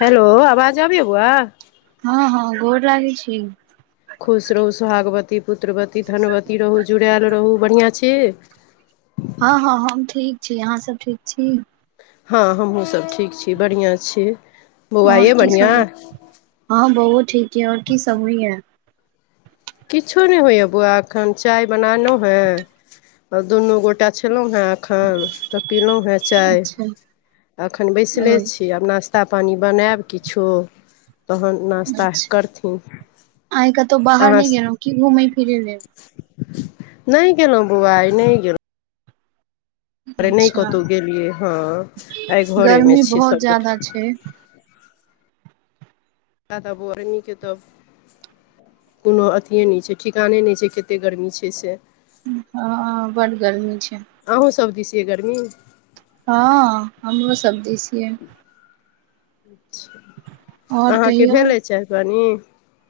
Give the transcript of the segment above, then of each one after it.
hello आवाज आबैये बौआ हँ हँ गोर लागै छी खुश रहू सोहागवती पुत्रवती धनवती रहू जुड़ायल रहू बढ़ियां छी हँ हँ हम ठीक छी अहाँ सब ठीक छी बढ़ियां छी बौआ आओर यै की बढ़िआँ सब होइ हाँ बौऔ ठीक यै आओर की सभ होइये किछो नहि हौइए बौआ एखन चाय बनेलौ हेँ आ दुनू गोटा छेलौ हें अखन तऽ पिलौ हें चाय अच्छा एखन बैसले ओ छी आब नाश्ता पानि बनैब किछो तहन नाश्ता अच्छा करथिन आइ कतहु बाहर अहाँ नहि गेलौ की घूमै फिरै लेल नहि गेलौं बौआ आइ नहि गेलौं अरे नहि अच्छा कतौ गेलियै हँ आइ घरेमे गर्मी छीयै बहुत सभगोटा ज्यादा [inaudible] छै किये तऽ बौआ तऽ नै खेतौ [unintelligible] कोनो अथिए नहि छै ठिकाने नहि छै केते गर्मी छै से हँ बड्ड गर्मी छै अहूँसभ दिस गर्मी हँ हमरो सब दिस यै और अहाँके कहियौ भेलै चाइ पानी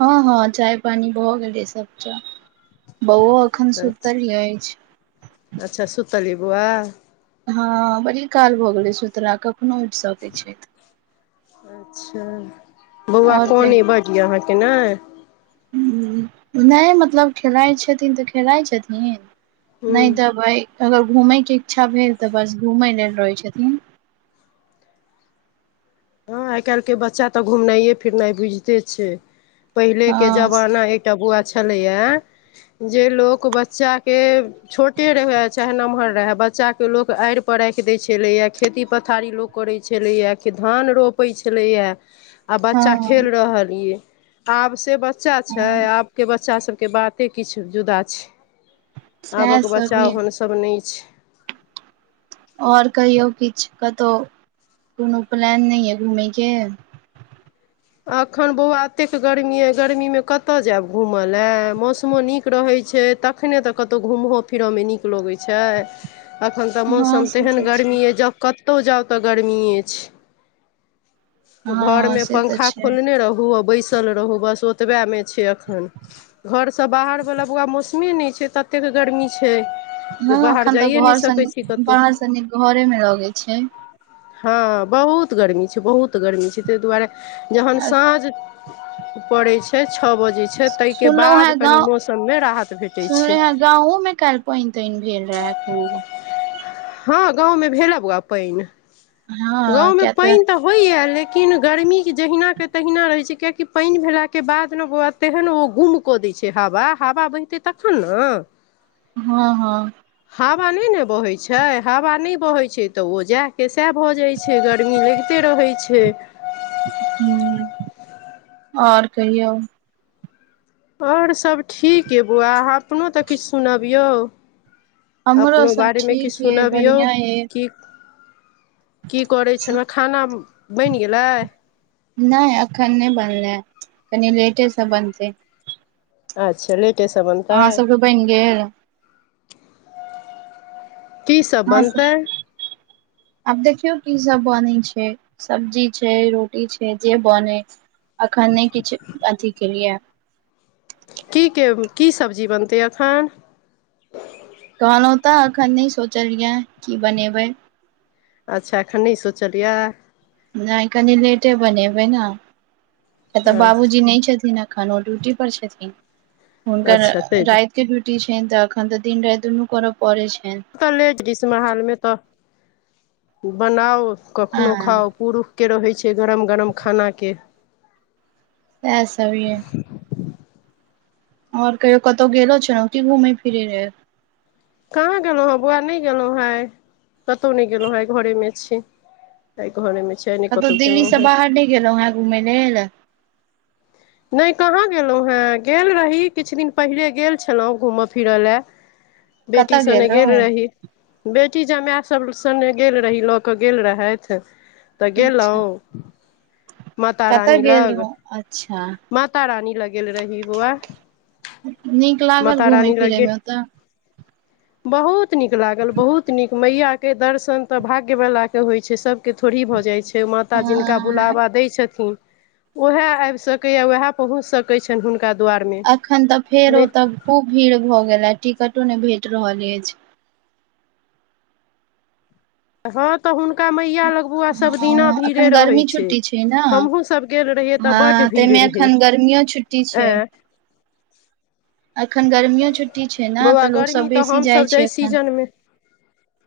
हँ हँ चाय पानी भऽ गेलै सब टा बौऔ अखन अच्छा सुतल अछि वाह हँ बड़ी काल भऽ गेलै सुथरा कखनो उठि सकैत छैथ अच्छा बौआ और कोन कहि बड यए अहाँके ने नहि मतलब खेलाइत छथिन तऽ खेलाइत छथिन हूँ नहि तऽ भइ अगर घूमय के इच्छा भेल तऽ बस घूमय लेल रहै छथिन हँ आइ काल्हिके बच्चा तऽ घुमनाइए फिरनाइ बुझिते छै पहिले के हँ जमाना एकटा बौआ छै छलैये जे लोक बच्चाके छोटे रहै आ चाहे नम्हर रहे बच्च बच्चाके लोक आड़ि पर राखि दै छेलैए खेती पथारी लोक करै छेलैये धान रोपै छेलैये आ बच्चा हँ खेल रहल यै आब से बच्चा छै हँ आबके बच्चा सभके बाते किछु जुदा छै सएह आबक सब बच्चा य ओहन सभ नहि छै आओर कहियो किछु कतौ कोनो प्लान नैऐ घूमै के अखन बौआ अतेक गर्मीए गर्मीमे कत जैब घूमलै मौसमो नीक रहैत छै तखने तऽ कतौ घूमहो फिरहोमे नीक लगैत छै एखन तऽ हँ मौसम से तेहन तऽ छै गर्मी अइ जे कतहु जाउ तऽ गर्मिए छै हँ घरमे से तऽ पंखा छै खोलने रहु आ बैस तल रहू बस ओतबे मे छै अखन घरसँ बाहर वला बौआ मौसमे नहि छै ततेक गर्मी छै हँ जे बाहर अखन तऽ जाइए नहि घरसँ सकै छी नी कतहु बाहरसँ नीक घरेमे लगै छै हँ बहुत गर्मी छै बहुत गर्मी छै ताहि दुआरे जहन साँझ पड़ै छै छौ बजे सुनलौं हें गाँव राहत भेटै छै सुनलौं हें गाँवों मे कल्हि पाइन ताइन भेल रहै [inaudible] हँ गाँवमे भेल बौआ पानि हँ गाँवमे किया पानि तऽ होइया लेकिन लेकिन गर्मी जहिना के तहिना रहे छै कियाकि पानि भेला के बाद न ब तेहन नै ओ गुम क देय छै हवा हवा बहितै तखन ने हँ हँ हवा नहि ने बहै छै हवा नहि बहे छै तऽ ओ जैह के सएह भऽ जाय छै गर्मी रहिते छै रहै छै हँ आओर कहियो आओर सभ ठीक यै बौआ अहाँ अपनो तऽ किछु सुनबियौ हमरो अपनो सब बारेमे किछु ठीक यै सुनबियौ बढ़िया यै की की करय छैलो खाना बनि गेलै नहि एखन नहि बनलै ह कनि लेटेसँ बनतै अच्छा लेकिन अहाँसभके बनि गेल की सभ अहाँ बनतै सब आब देखियौ की सब बनय छै सब्जी छै रोटी छै जे बनय अखन नहि किछु अथी केलिये कीके की सब्जी बनते अखन कहलहुँ तऽ अखन नहि सोचलिय कि बनेबै अच्छा एखन सोचलियए नहि कनि लेटे बनेबै ना कियाक तँ बाबूजी अच्छा नहि छथिन एखन ओ ड्यूटी पर छथिन हुनकर तै रात के ड्यूटी छुट्टी छनि तऽ एखन तऽ दिन राति दुनू करए परय छनि तऽ लेट गीस्म हालमे तऽ बनाउ कखनहु हँ खाउ पुरुषके रहै छै गरम गरम खानाके सैह सभ यै आओर कहियो कतहु गेलो छेलोए घुमय फिरै ल कहाँ गेलहुँ हैँ बौआ नहि गेलहुँ हेँ कतहु नहि गेलहुँ आइह घरेमे छी तै घरमे छी आइ नहि कतहु गेलहुँ दिल्लीसँ हेँ बाहर नहि गेलहुँ हाँ घूमय लेल नहि कहाँ गेलहुँ हेँ गेल रही किछु दिन पहिले गेल छलहुँ घूमय फिरय लेल बेटी कतऽ सने गेल रहौं रही बेट बेटी जमाय सभ सङ्ग गेल रही लऽ कऽ गेल रहथि तऽ अच्छा गेलहुँ माता कतऽ रानी गेल लग रहौं अच्छा माता रानी लग गेल रही बौआ नीक लागल माता घूमय रानी लग फिरय गेल मे ओतऽ बहुत नीक लागल बहुत नीक मैया के दर्शन तऽ भाग्यवालाक के होइ छै सभ सभकेँ थोड़ी भऽ जाइ छै अ माता जिनका बुलावा दै छथिन ओहय आबि सकैए वह पहुँच सकैत छनि हुनका दुआरमे अखन तऽ फेर नहि ओतऽ खूब भीड़ भऽ गेलै टिकटो नहि भेट रहल अछि हँ तऽ हुन का मैया लगबुआ सभ दिना हँ भीड़े अखन रहे गर्मी छै छुट्टी ने हमहुं सभ गेल रहियै त बड हँ ताहिमे भीड़ रहे एखन गर्मियो छुट्टी छै आँ एखन गर्मियो छुट्टी छै ने बौआ तऽ लोक गर्मी सब तऽ बेसी जाइ हमसभ छै जहि एखन सीजनमे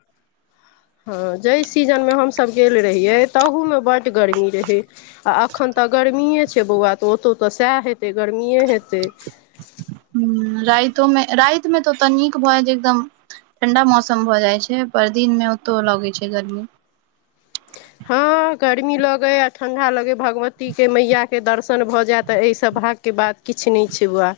[inaudible] हँ जहि सीजन मे हमसभ गेल रहिय ताहू मे बड गर्मी रहे आ अखन तऽ गर गर्मीए छै बौआ तऽ ओतहु तऽ सएह हेतै गर्मीए हेतै हूं राइतोमे रातिमे तऽ ओतह नीक भए जे एकदम ठण्डा मौसम भऽ जाइत छै पर दिनमे ओतह लगैत छै गर्मी हँ गर्मी लगे आ ठंडा लगे भगवती के मैया के दर्शन भऽ जाय तऽ एहि स भागके बात किछु नहि छै बौआ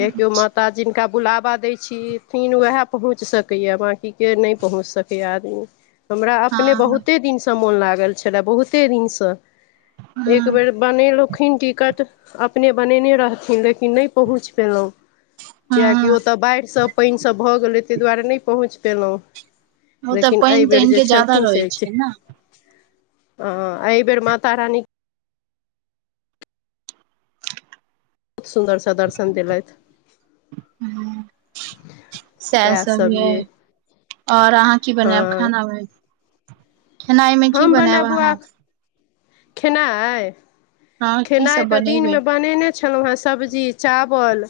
क को माता जीनका बुलावा दै छीथीन उहै पहुँच सकै य बाँकीके नहि पहुँच सकै य आदमी हमरा हँ अपने बहुते दिनसँ मोन लागल छलय बहुते दिनसँ एक हँ बेर बनेलखिन टिकट अपने बनेने रहथिन लेक न नै पहुंच पयलहुं किया कि हँ ओत्तअ बाइढ सब पईन सब भऽ गेलै ताहि दुआरे नहि पहुँच पयेलहुँ ओतऽ लेकिन पानि एहिबेर तानि जे के ज्यादा छलखिन से रहै छै ने ह एहि बेेर माता राानी बहुत सुन्दरसँ दर्शन देलथि हँ सएह सभ य आओर अहाँ की बनायब हँ खानामे हम बनायब बौआ खेनाइ हँ की खेनाइ सब तऽ बनेबै दिनमे बनेने छलहुँ हेँ सब्जी चावल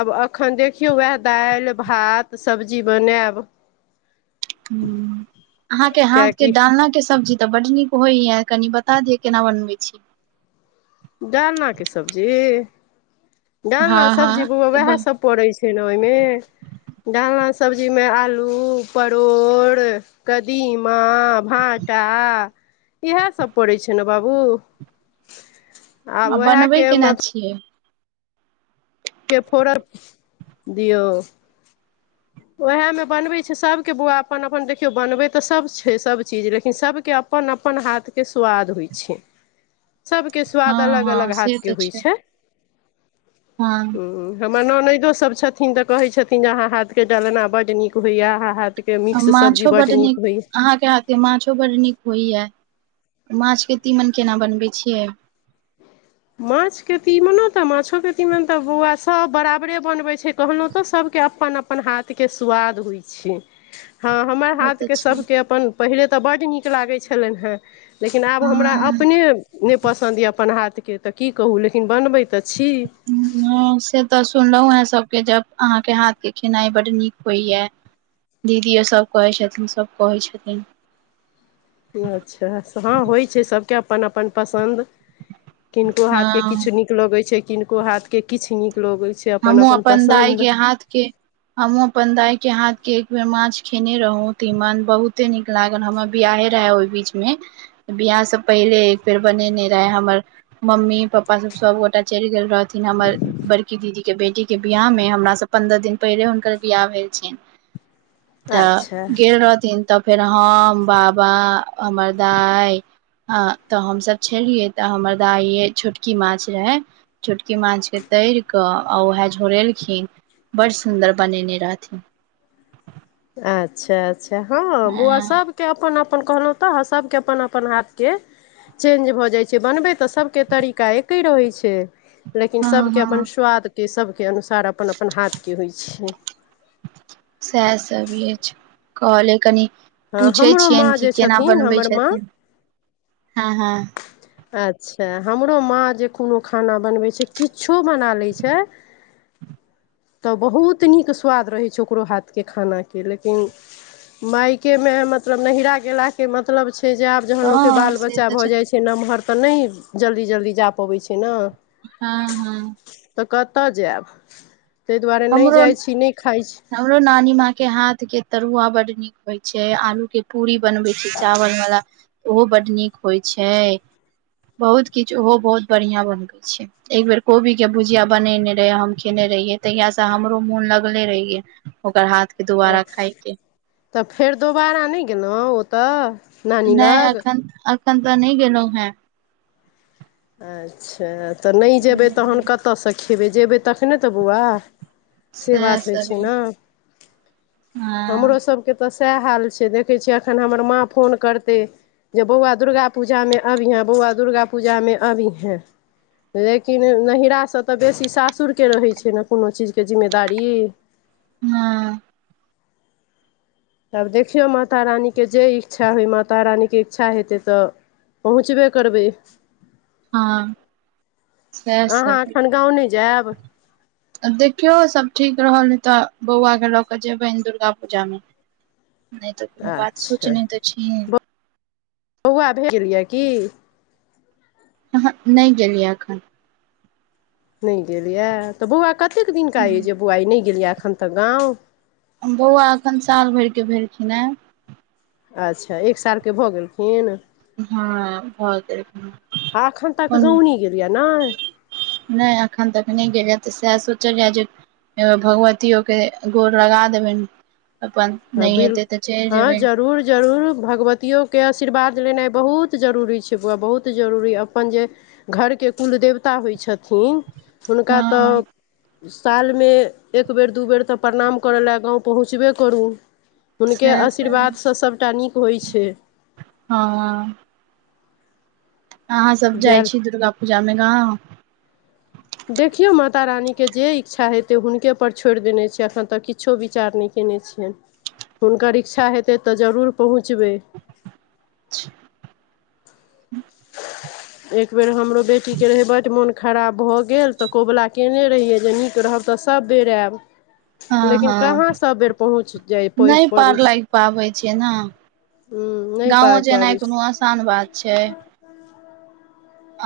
आब एखन देखियौ उएह दालि भात सब्जी बनायब अहाँके हाथ के किएकि डालना के सब्जी तऽ बड्ड नीक होइय कनि बता दिय केना बनबै छी डालनाके सब्जी डालना हँ सब्जी हँ बौआ उहै सभ पड़ैत छै ने ओहिमे डालना सब्जीमे आलू परोड़ कदीमा भाँटा इएहसभ पड़ै छै ने बाबू आब बनबै उएहके म केना छियै के फोड़र दियौ उएहमे बनबैत छै सभके बौआ अपन अपन देखियौ बनबै तऽ सभ छै सभचीज लेकिन सभके अपन अपन हाथके सोआद होइ छै सबके हँ स्वाद अलग अलग हँ हाथ से के तऽ होइ छै हँ म ननैदो सब छथिन तऽ कहे छथिन जे अहाँ हाथ के डालना बड नीक होइया अहाँ हाथ माछो बड नीक अहाँके हाथे माछो बड नीक होइए माछके तीमन केना बनबै छियै माछके तीमनो तऽ माछोके तीमन तऽ बौआ सभ बराबरे बनबैत छै कहलहु तऽ सभ अपन अपन हाथ के स्वाद होइ छै हँ हमर बहुत हाथके अच्छा सभके अपन पहिले तऽ बड्ड नीक लागै छलनि हेँ लेकिन आब हमरा हँ अपने नहि पसन्द यऽ अपन हाथ के तऽ की कहु लेकिन बनबे तऽ छी ह से तऽ सुनलहुं हें सबके जब अहा के हाथ के खेनाई बड नीक होइ या दीदिओ सभ कहै छथिन सभ कहै छथिन अच्छा हँ होइ छै सभके अपन अपन पसन्द किनको हाथ के हँ किछु नीक लगै छै किनको हाथ के किछु नीक लगैत छै हमहु अपन दाय पसन्द के हाथ के हमू अपन दाइ के हाथ के एक बेर माछ खेने रहौ तीमन बहुते नीक लागल हमर बियाहे रहै ओहि बीच मे बियाह सब पहिले एक बेेर बनेने रहे हमर मम्मी पपा सब सबगोटा चलि गेल रहथिन हमर बड़की दीदी के बेटी के बियाह मे हमरा स पंन्द्रह दिन पहिले हुनकर बियाह भेल छनि तऽ अच्छा गेल रहथिन तब फेर हम बाबा हमर दाय ह तऽ हमसभ छलियै तऽ हमर दाइये छोटकी माछ रहे छोटकी माछ के तइर कऽ आ उएह झोरेलखिन बड़ सुन्दर बनेने रहथिन अच्छा अच्छा हँ बौआ सबके अपन अप अपन कहलहुँ तऽ सभके अपन अपन हाथके चेंज भऽ जाइ छै बनबै तऽ सभके तरीका एके रहै छै लेकिन सभके हँ अपन स्वादके सभके अनुसार अपन अपन हाथके होइ छै सएह सबी अछि कहले कनी हँ पूछै हमरो माँ छियनि कि जे केना छथिन बनबै हमर माँ छथिन हँ हँ अच्छा हमरो माँ जे कोनो खाना बनबैत छै किछो बना लैय छै तऽ बहुत नीक स्वाद रहै छै ओकरो हाथके खानाके लेकिन मायके मे मतलब नहीरा गेला के मतलब छै छै जे आब जहन लोकके हँ बाल से बच्चा तऽ भऽ जाइ छै नमहर तऽ नहि जल्दी जल्दी जा पबैऽ छै ने हँ हँ तऽ कतऽ जायब ताहि दुआरे नहि हमरो जाइ छी नहि खाइ छी हमरो नानी माँ के हाथ के तरुआ बड्ड नीक होइ छै आलू के पूरी बनबै छै चावल वाला ओहो बड्ड नीक होइ छै बहुत किछु ओहो बहुत बढ़िया बनबैय छै एक बेेर कोबी के भुजिया बनेने रहे हम खेने रहियै तहिया से हमरो मोन लगले रहिये ओकर हाथ के अ दुबारा खाय के तऽ फेर दोबारा नहि गेलहुँ ओतऽ नानी नहि लग एखन एखन तऽ नहि गेलहुँ हें अच्छा तऽ नहि जेयबै तखन कतयसँ खेबै जयबै तखने तऽ बौआ से सएह बात होइ सब छै य न हमरो हँ सभके तऽ सएह हाल छै देखै छियै एखन हमर माँ फोन करतै जे बौआ दुर्गा पूजा में अभीहें बौआा दुर्गा पूजा में अभीहें लेकिन नहिरासँ तऽ बेसी सासुरके रहै छै ने कोनो चीजके जिम्मेदारी हँ तब देखियौ माता रानीके जे इच्छा होय माता रानीके इच्छा हेतै तऽ पहुँचबे करबै हँ सएह अहाँ अखन गाँव नहि जायब आ देखियौ सभ ठीक रहल ह तऽ बौआकेँ लऽ कऽ जेयबै दुर्गा पूजामे [unintelligible] नहि तऽ कोनो बात सोच नहि तऽ छी बौउआ भे गेल यए की ह नहि गेलिये एखन नहि गेलैए तऽ बौआ कतेक दिनका य जे बौआ नहि गेल यए एखन तऽ गाम हम बौआ एखन साल भरे भेलखिन हेँ अच्छा एक सालके भऽ गेलखिन हँ भऽ आ एखन तक कोन गाँव नहि गेल यए नहि नहि एखन तऽख नहि गेल तऽ सएह सोचल जाए जे भगवतियोके गोर लगा देबनि अपन हँ नहि बिल हेतै तऽ चलि हँ जेबै जरूर जरूर भगवतियो के आशीर्वाद लेनाइ बहुत जरूरी छै बौआ बहुत जरूरी अपन जे घरके कुलदेवता होइ छथिन हुनका हँ तऽ सालमे एक बेर दू बेर तऽ प्रणाम करय लेलए गाँव पहुँचबे करू हुनके सएह सही आशीर्वादसँ सभटा नीक होइ छै हँ अहाँ सभ जाइ जायल छी दुर्ग पूजामे गाँव देखियौ माता रानीके जे इच्छा हेतै हुनके पर छोड़ि देने छ एखन तक किछो विचार नहि क केने छियनि हुनकर इच्छा हेतै तऽ जरूर पहुँचबै [unintelligible] एक बेर हमरो बेटीके रहै बड मोन खराब भऽ गेल तऽ कबुला कयने रहियै जे नीक रहब तऽ सभ बेर आयब हँ लेकिन कहाँ हँ सभ बेर पहुँच जाय पहुँच नहि पबै पार छै लाग पाबै छैय न हूँ नहि गाँवो पाबि पाबै जेनाइ कोनो छै आसान बात छै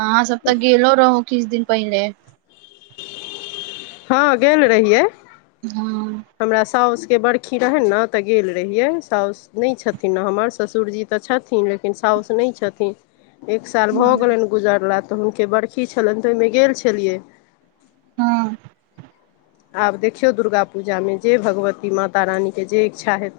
अहाँ सब तऽ गेलो रहू किछु दिन पहिले हँ गेल रहियै हँ हमरा साउस के बर्खी रहै ने तऽ गेल रहियै साउस नहि छथिन न हमर ससुरजी तऽ छथिन लेकिन सा साउस नहि छथिन एक साल भऽ हँ गेलन गुजरला तऽ हुनके बर्खी छलनि तऽ ओहिमे गेल छलियै हँ आब देखियौ दुर्गा पूजामे जे भगवती माता रानीके जे इच्छा हेतै